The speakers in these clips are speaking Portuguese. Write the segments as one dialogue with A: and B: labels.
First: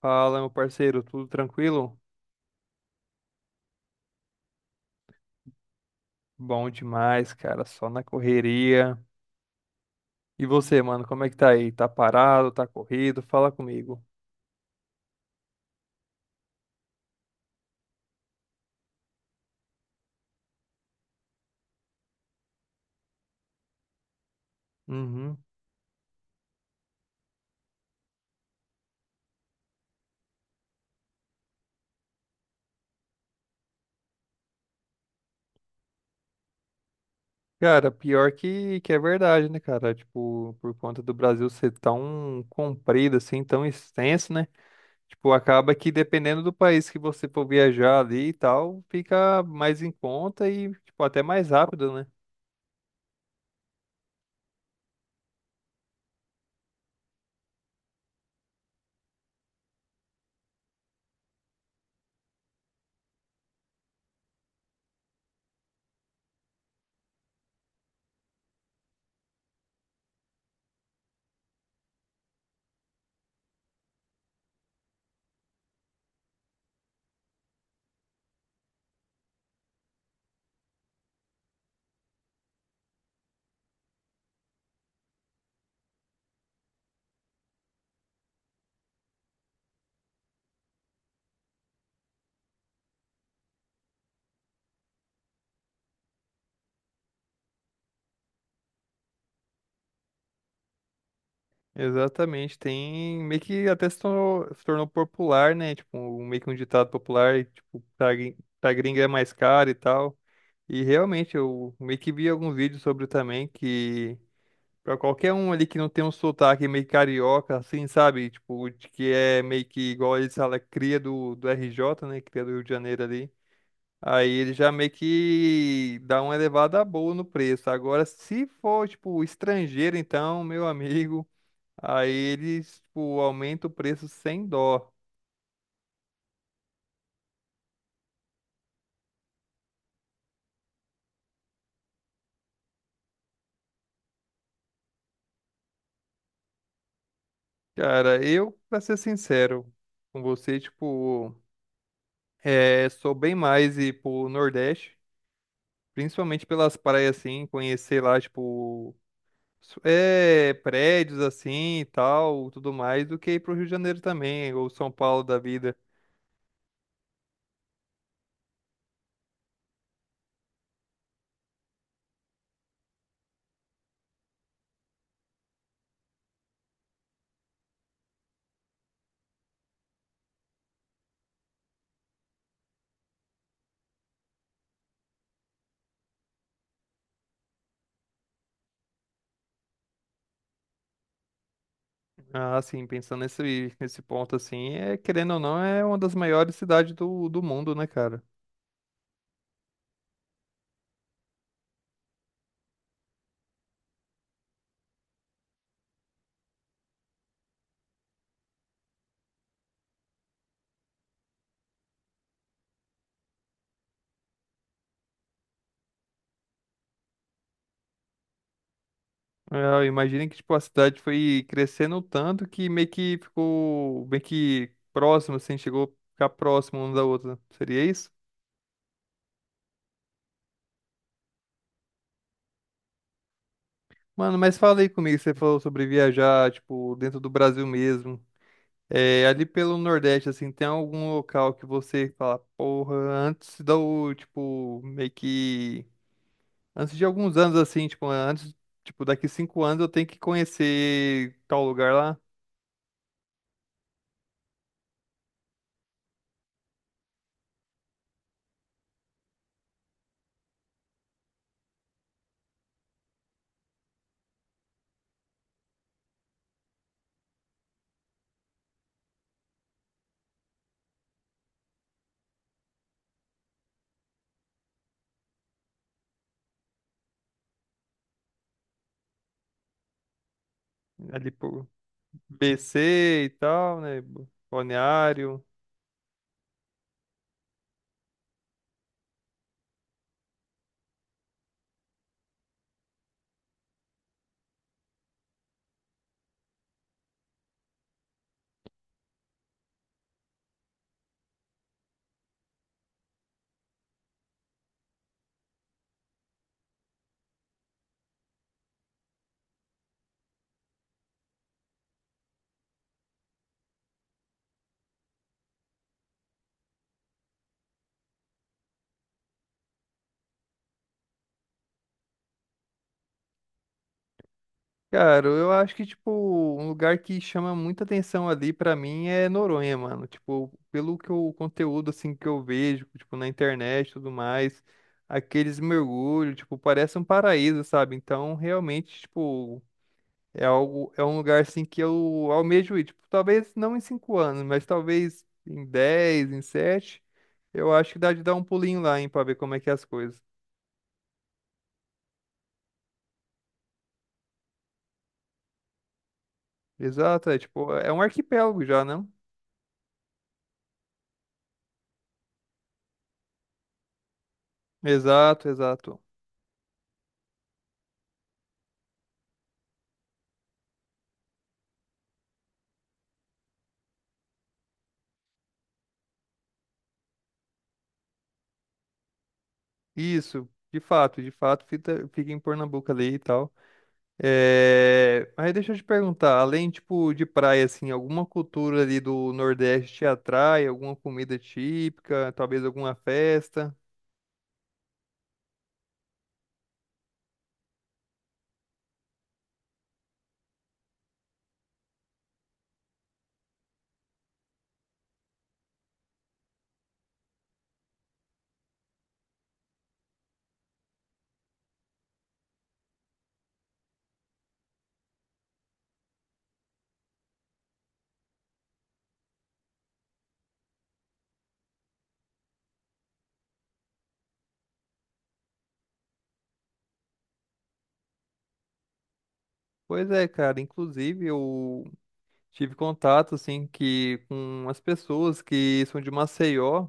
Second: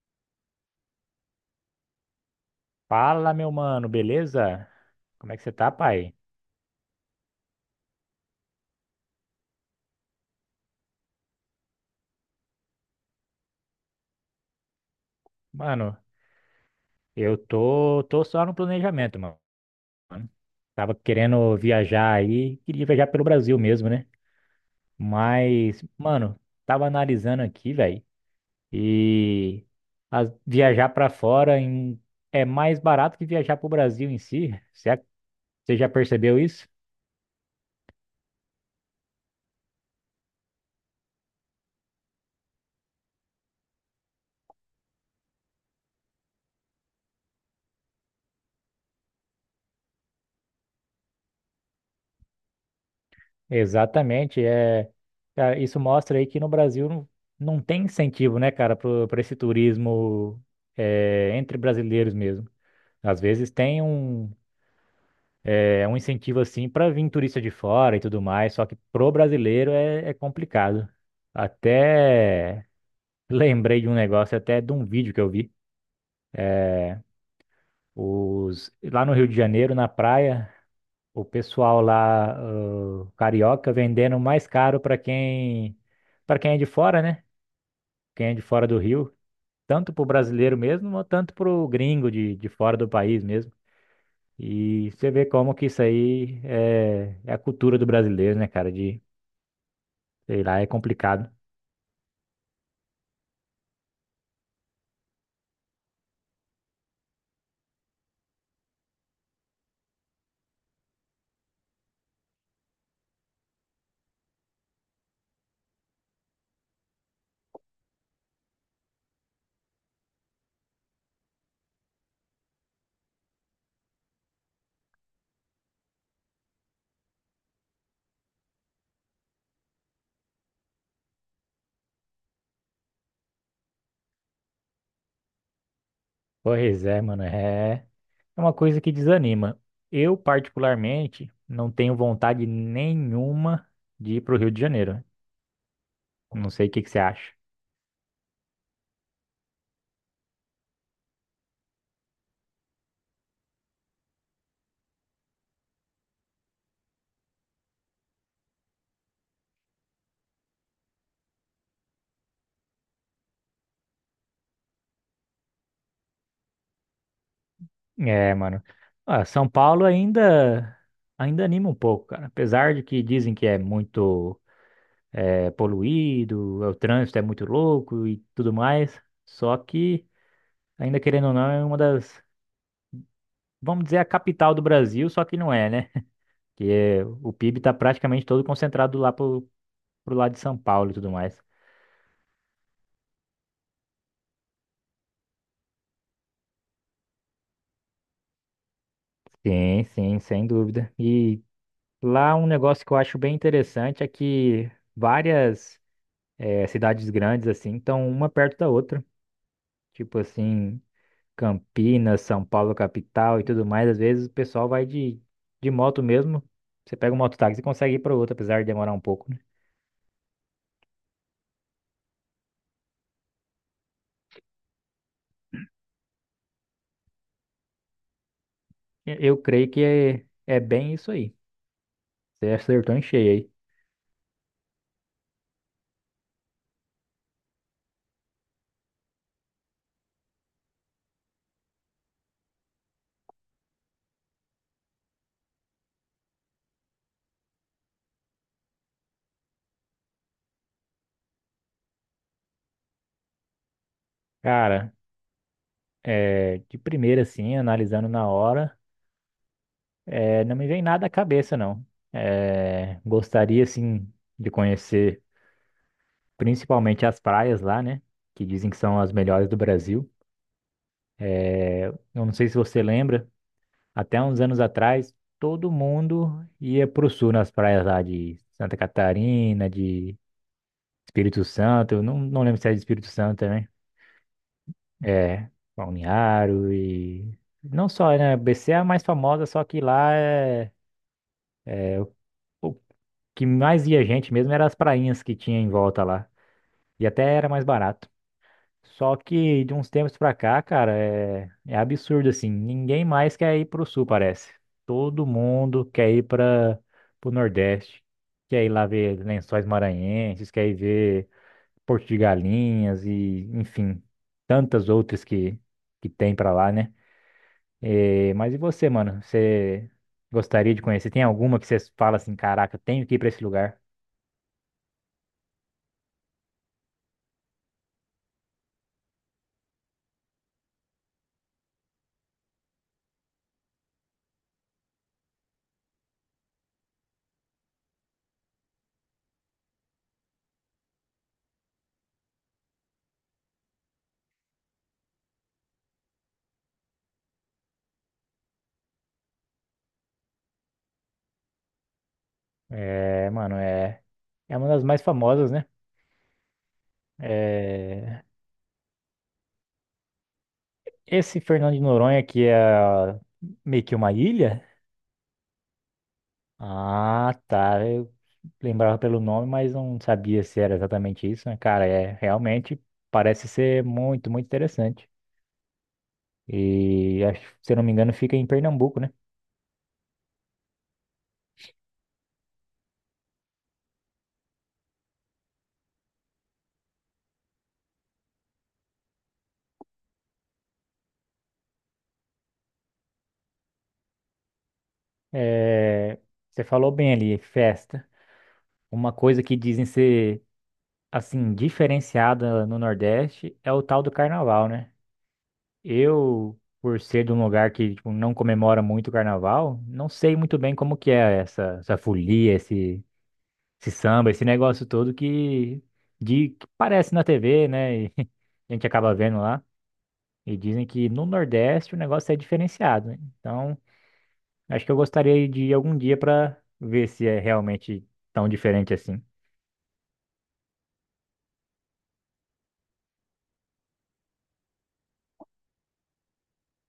A: Fala, meu parceiro, tudo tranquilo?
B: Fala, meu mano, beleza? Como é que você tá, pai?
A: Bom demais, cara, só na correria. E você, mano, como é que tá aí? Tá parado, tá corrido? Fala comigo.
B: Mano, eu tô só no planejamento, mano. Tava querendo viajar aí, queria viajar pelo Brasil mesmo, né?
A: Uhum.
B: Mas, mano, tava analisando aqui, velho, e viajar pra fora é mais barato que viajar pro Brasil em si. Você já percebeu isso?
A: Cara, pior que é verdade, né, cara? Tipo, por conta do Brasil ser tão comprido, assim, tão extenso, né? Tipo, acaba que dependendo do país que você for viajar ali e tal, fica mais em conta e, tipo, até mais rápido, né?
B: Exatamente, isso mostra aí que no Brasil não tem incentivo, né, cara, para esse turismo entre brasileiros mesmo. Às vezes tem um incentivo assim para vir turista de fora e tudo mais, só que pro brasileiro é complicado. Até lembrei de um negócio, até de um vídeo que eu vi. Os, lá no Rio de Janeiro, na praia, o pessoal lá, ah, carioca, vendendo mais caro para quem é de fora, né? Quem é de fora do Rio, tanto pro brasileiro mesmo, ou tanto pro gringo de fora do país mesmo. E você vê como que isso aí é a cultura do brasileiro, né, cara? De, sei lá, é complicado.
A: Exatamente, tem meio que até se tornou, se tornou popular, né? Tipo, meio que um ditado popular, e, tipo, pra, pra gringa é mais caro e tal. E realmente, eu meio que vi alguns vídeos sobre também que, pra qualquer um ali que não tem um sotaque meio carioca, assim, sabe? Tipo, de que é meio que igual eles falam, cria do RJ, né? Cria do Rio de Janeiro ali. Aí ele já meio que dá uma elevada boa no preço. Agora, se for, tipo, estrangeiro, então, meu amigo. Aí eles, tipo, aumentam o preço sem dó.
B: Pois é, mano, é uma coisa que desanima. Eu, particularmente, não tenho vontade nenhuma de ir pro Rio de Janeiro, né? Não sei o que que você acha.
A: Cara, eu, pra ser sincero com você, tipo, é, sou bem mais ir pro Nordeste, principalmente pelas praias, assim, conhecer lá, tipo, prédios, assim, e tal, tudo mais, do que ir pro Rio de Janeiro também, ou São Paulo da vida.
B: É, mano. Ah, São Paulo ainda anima um pouco, cara. Apesar de que dizem que é muito poluído, o trânsito é muito louco e tudo mais. Só que, ainda querendo ou não, é uma das, vamos dizer, a capital do Brasil, só que não é, né? O PIB está praticamente todo concentrado lá pro lado de São Paulo e tudo mais.
A: Ah, assim, pensando nesse ponto, assim, é, querendo ou não, é uma das maiores cidades do mundo, né, cara?
B: Sim, sim, sem dúvida. E lá um negócio que eu acho bem interessante é que várias cidades grandes, assim, estão uma perto da outra. Tipo assim. Campinas, São Paulo, capital e tudo mais, às vezes o pessoal vai de moto mesmo. Você pega um mototáxi e consegue ir para outro, apesar de demorar um pouco, né?
A: É, imagina que tipo, a cidade foi crescendo tanto que meio que ficou meio que próximo, assim, chegou a ficar próximo uma da outra. Seria isso?
B: Eu creio que é bem isso aí. Você acertou em cheio aí.
A: Mano, mas fala aí comigo, você falou sobre viajar, tipo, dentro do Brasil mesmo. É, ali pelo Nordeste, assim, tem algum local que você fala, porra, antes do, tipo, meio que. Antes de alguns anos, assim, tipo, antes, tipo, daqui 5 anos eu tenho que conhecer tal lugar lá?
B: Cara, é, de primeira, assim, analisando na hora, é, não me vem nada à cabeça, não. É, gostaria, assim, de conhecer principalmente as praias lá, né? Que dizem que são as melhores do Brasil. Eu não sei se você lembra. Até uns anos atrás, todo mundo ia pro sul nas praias lá de Santa Catarina, de
A: Ali,
B: Espírito
A: pô.
B: Santo. Eu não, não lembro se era de Espírito
A: BC e
B: Santo também.
A: tal, né? Balneário.
B: É, Balneário e. Não só, né? BC é a mais famosa, só que lá é. é O o que mais ia gente mesmo era as prainhas que tinha em volta lá. E até era mais barato. Só que de uns tempos pra cá, cara, é, é absurdo assim. Ninguém mais quer ir pro sul, parece. Todo mundo quer ir para pro Nordeste. Quer ir lá ver Lençóis Maranhenses, quer ir ver Porto de Galinhas e, enfim, tantas outras que tem pra lá, né? É, mas e você, mano? Você gostaria de conhecer? Tem alguma que você fala assim, caraca, tenho que ir pra esse lugar?
A: Cara, eu acho que, tipo, um lugar que chama muita atenção ali pra mim é Noronha, mano. Tipo, pelo que o conteúdo, assim, que eu vejo, tipo, na internet e tudo mais, aqueles mergulhos, tipo, parece um paraíso, sabe? Então, realmente, tipo, é algo, é um lugar, assim, que eu almejo ir. Tipo, talvez não em 5 anos, mas talvez em 10, em 7, eu acho que dá de dar um pulinho lá, hein, pra ver como é que é as coisas.
B: É, mano, é uma das mais famosas, né?
A: Exato, é tipo, é um
B: É,
A: arquipélago já, não?
B: esse Fernando de Noronha que é meio que uma ilha?
A: Exato, exato.
B: Ah, tá. Eu lembrava pelo nome, mas não sabia se era exatamente isso, né? Cara, é realmente parece ser muito, muito interessante. E acho, se eu não me engano, fica em Pernambuco, né?
A: Isso, de fato, fica em Pernambuco ali e tal. É. Mas deixa eu te perguntar, além, tipo, de praia, assim, alguma cultura ali do Nordeste te atrai? Alguma comida típica? Talvez alguma festa?
B: É, você falou bem ali, festa. Uma coisa que dizem ser assim diferenciada no Nordeste é o tal do carnaval, né? Eu, por ser de um lugar que tipo, não comemora muito o carnaval, não sei muito bem como que é essa, essa folia, esse samba, esse negócio todo que, de, que parece na TV, né? E a gente acaba vendo lá. E dizem que no Nordeste o negócio é diferenciado, né? Então, acho que eu gostaria de ir algum dia para ver se é realmente tão diferente assim.
A: Pois é, cara, inclusive eu tive contato, assim, que com as pessoas que são de Maceió.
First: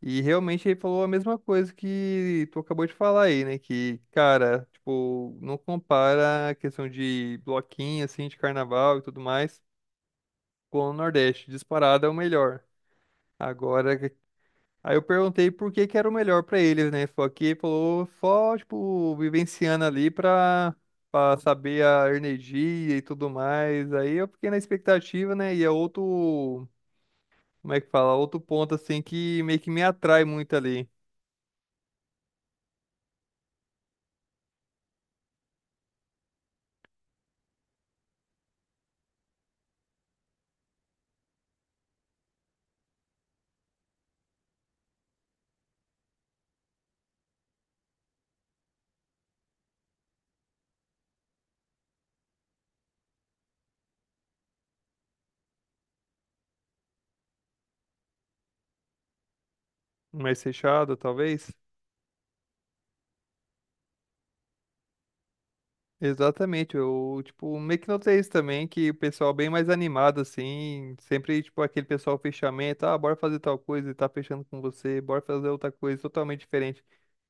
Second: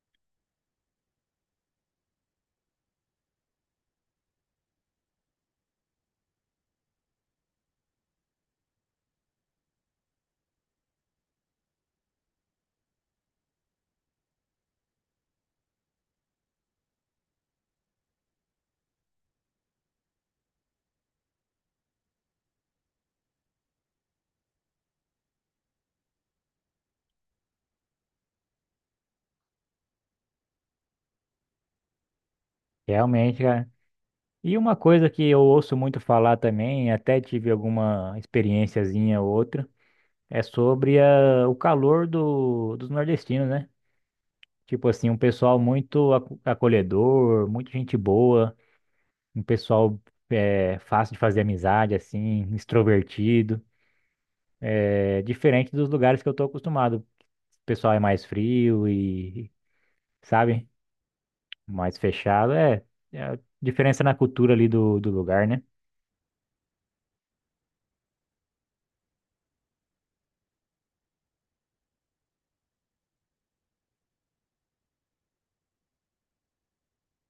A: E realmente ele falou a mesma coisa que tu acabou de falar aí, né? Que, cara, tipo, não compara a questão de bloquinho, assim, de carnaval e tudo mais com o Nordeste. Disparado é o melhor. Agora, aí eu perguntei por que que era o melhor pra eles, né? Só que ele falou só, tipo, vivenciando ali pra, pra saber a energia e tudo mais. Aí eu fiquei na expectativa, né? E é outro, como é que fala? Outro ponto, assim, que meio que me atrai muito ali.
B: Realmente, cara. E uma coisa que eu ouço muito falar também, até tive alguma experiênciazinha ou outra é sobre o calor dos nordestinos, né? Tipo assim, um pessoal muito acolhedor, muito gente boa, um pessoal fácil de fazer amizade, assim, extrovertido. É diferente dos lugares que eu tô acostumado. O pessoal é mais frio e,
A: Mais
B: sabe,
A: fechado, talvez?
B: mais fechado. É, é a diferença na cultura ali do lugar, né?
A: Exatamente, eu, tipo, meio que notei isso também, que o pessoal bem mais animado, assim, sempre, tipo, aquele pessoal fechamento, ah, bora fazer tal coisa e tá fechando com você, bora fazer outra coisa totalmente diferente,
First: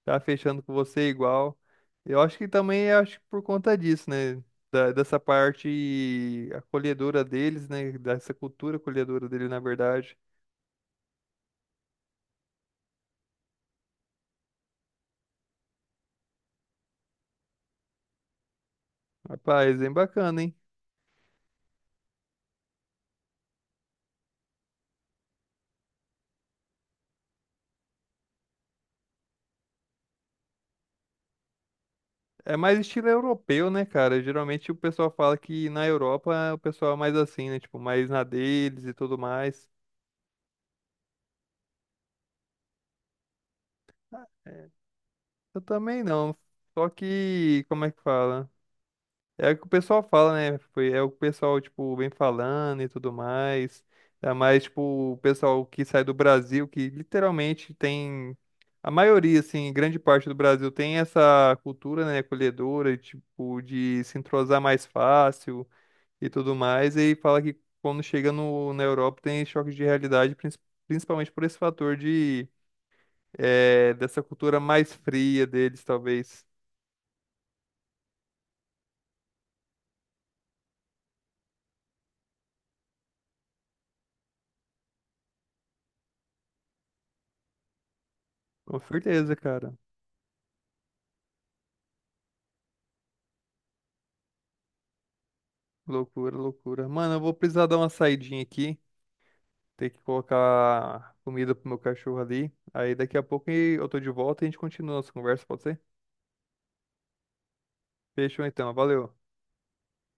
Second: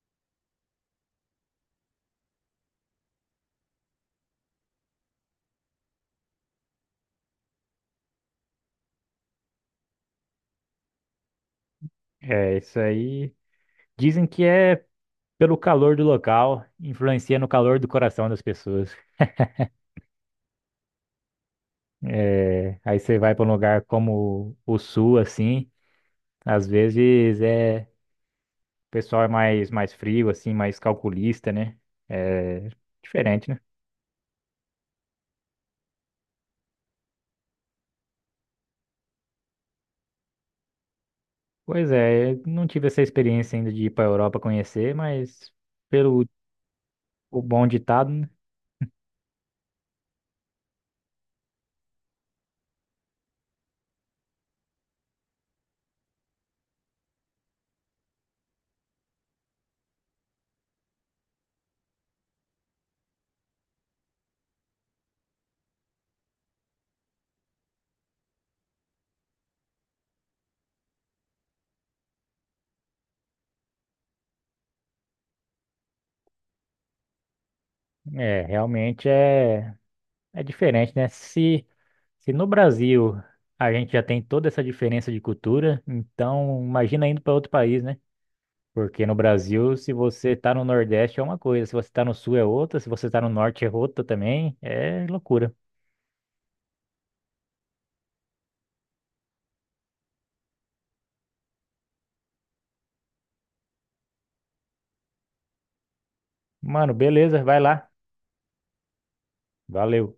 A: tá fechando com você igual. Eu acho que também, acho que por conta disso, né, dessa parte acolhedora deles, né, dessa cultura acolhedora dele, na verdade.
B: É, isso aí. Dizem que é pelo calor do local, influencia no calor do coração das pessoas.
A: Rapaz, bem bacana, hein?
B: É, aí você vai para um lugar como o sul, assim, às vezes o pessoal é mais frio, assim, mais calculista, né?
A: É
B: É
A: mais estilo
B: diferente, né?
A: europeu, né, cara? Geralmente o pessoal fala que na Europa é o pessoal é mais assim, né? Tipo, mais na deles e tudo mais.
B: Pois é, eu não tive essa experiência ainda de ir para a Europa
A: É,
B: conhecer, mas
A: eu também
B: pelo
A: não. Só
B: o
A: que,
B: bom
A: como é que
B: ditado, né?
A: fala? É o que o pessoal fala, né? Foi, é o que o pessoal, tipo, vem falando e tudo mais. É mais, tipo, o pessoal que sai do Brasil, que literalmente tem. A maioria, assim, grande parte do Brasil tem essa cultura, né, acolhedora, tipo, de se entrosar mais fácil e tudo mais, e fala que quando chega no, na Europa tem choques de realidade, principalmente por esse fator de dessa cultura mais fria deles, talvez.
B: É, realmente é diferente, né? Se no Brasil a gente já tem toda essa diferença de cultura, então imagina indo para outro país, né?
A: Com
B: Porque no
A: certeza, cara.
B: Brasil, se você tá no Nordeste é uma coisa, se você tá no Sul é outra, se você tá no Norte é outra também. É loucura.
A: Loucura, loucura. Mano, eu vou precisar dar uma saidinha aqui, ter que colocar comida pro meu cachorro ali. Aí daqui a pouco eu tô de volta e a gente continua nossa conversa, pode ser?
B: Mano, beleza, vai lá.
A: Fechou então, valeu.
B: Valeu.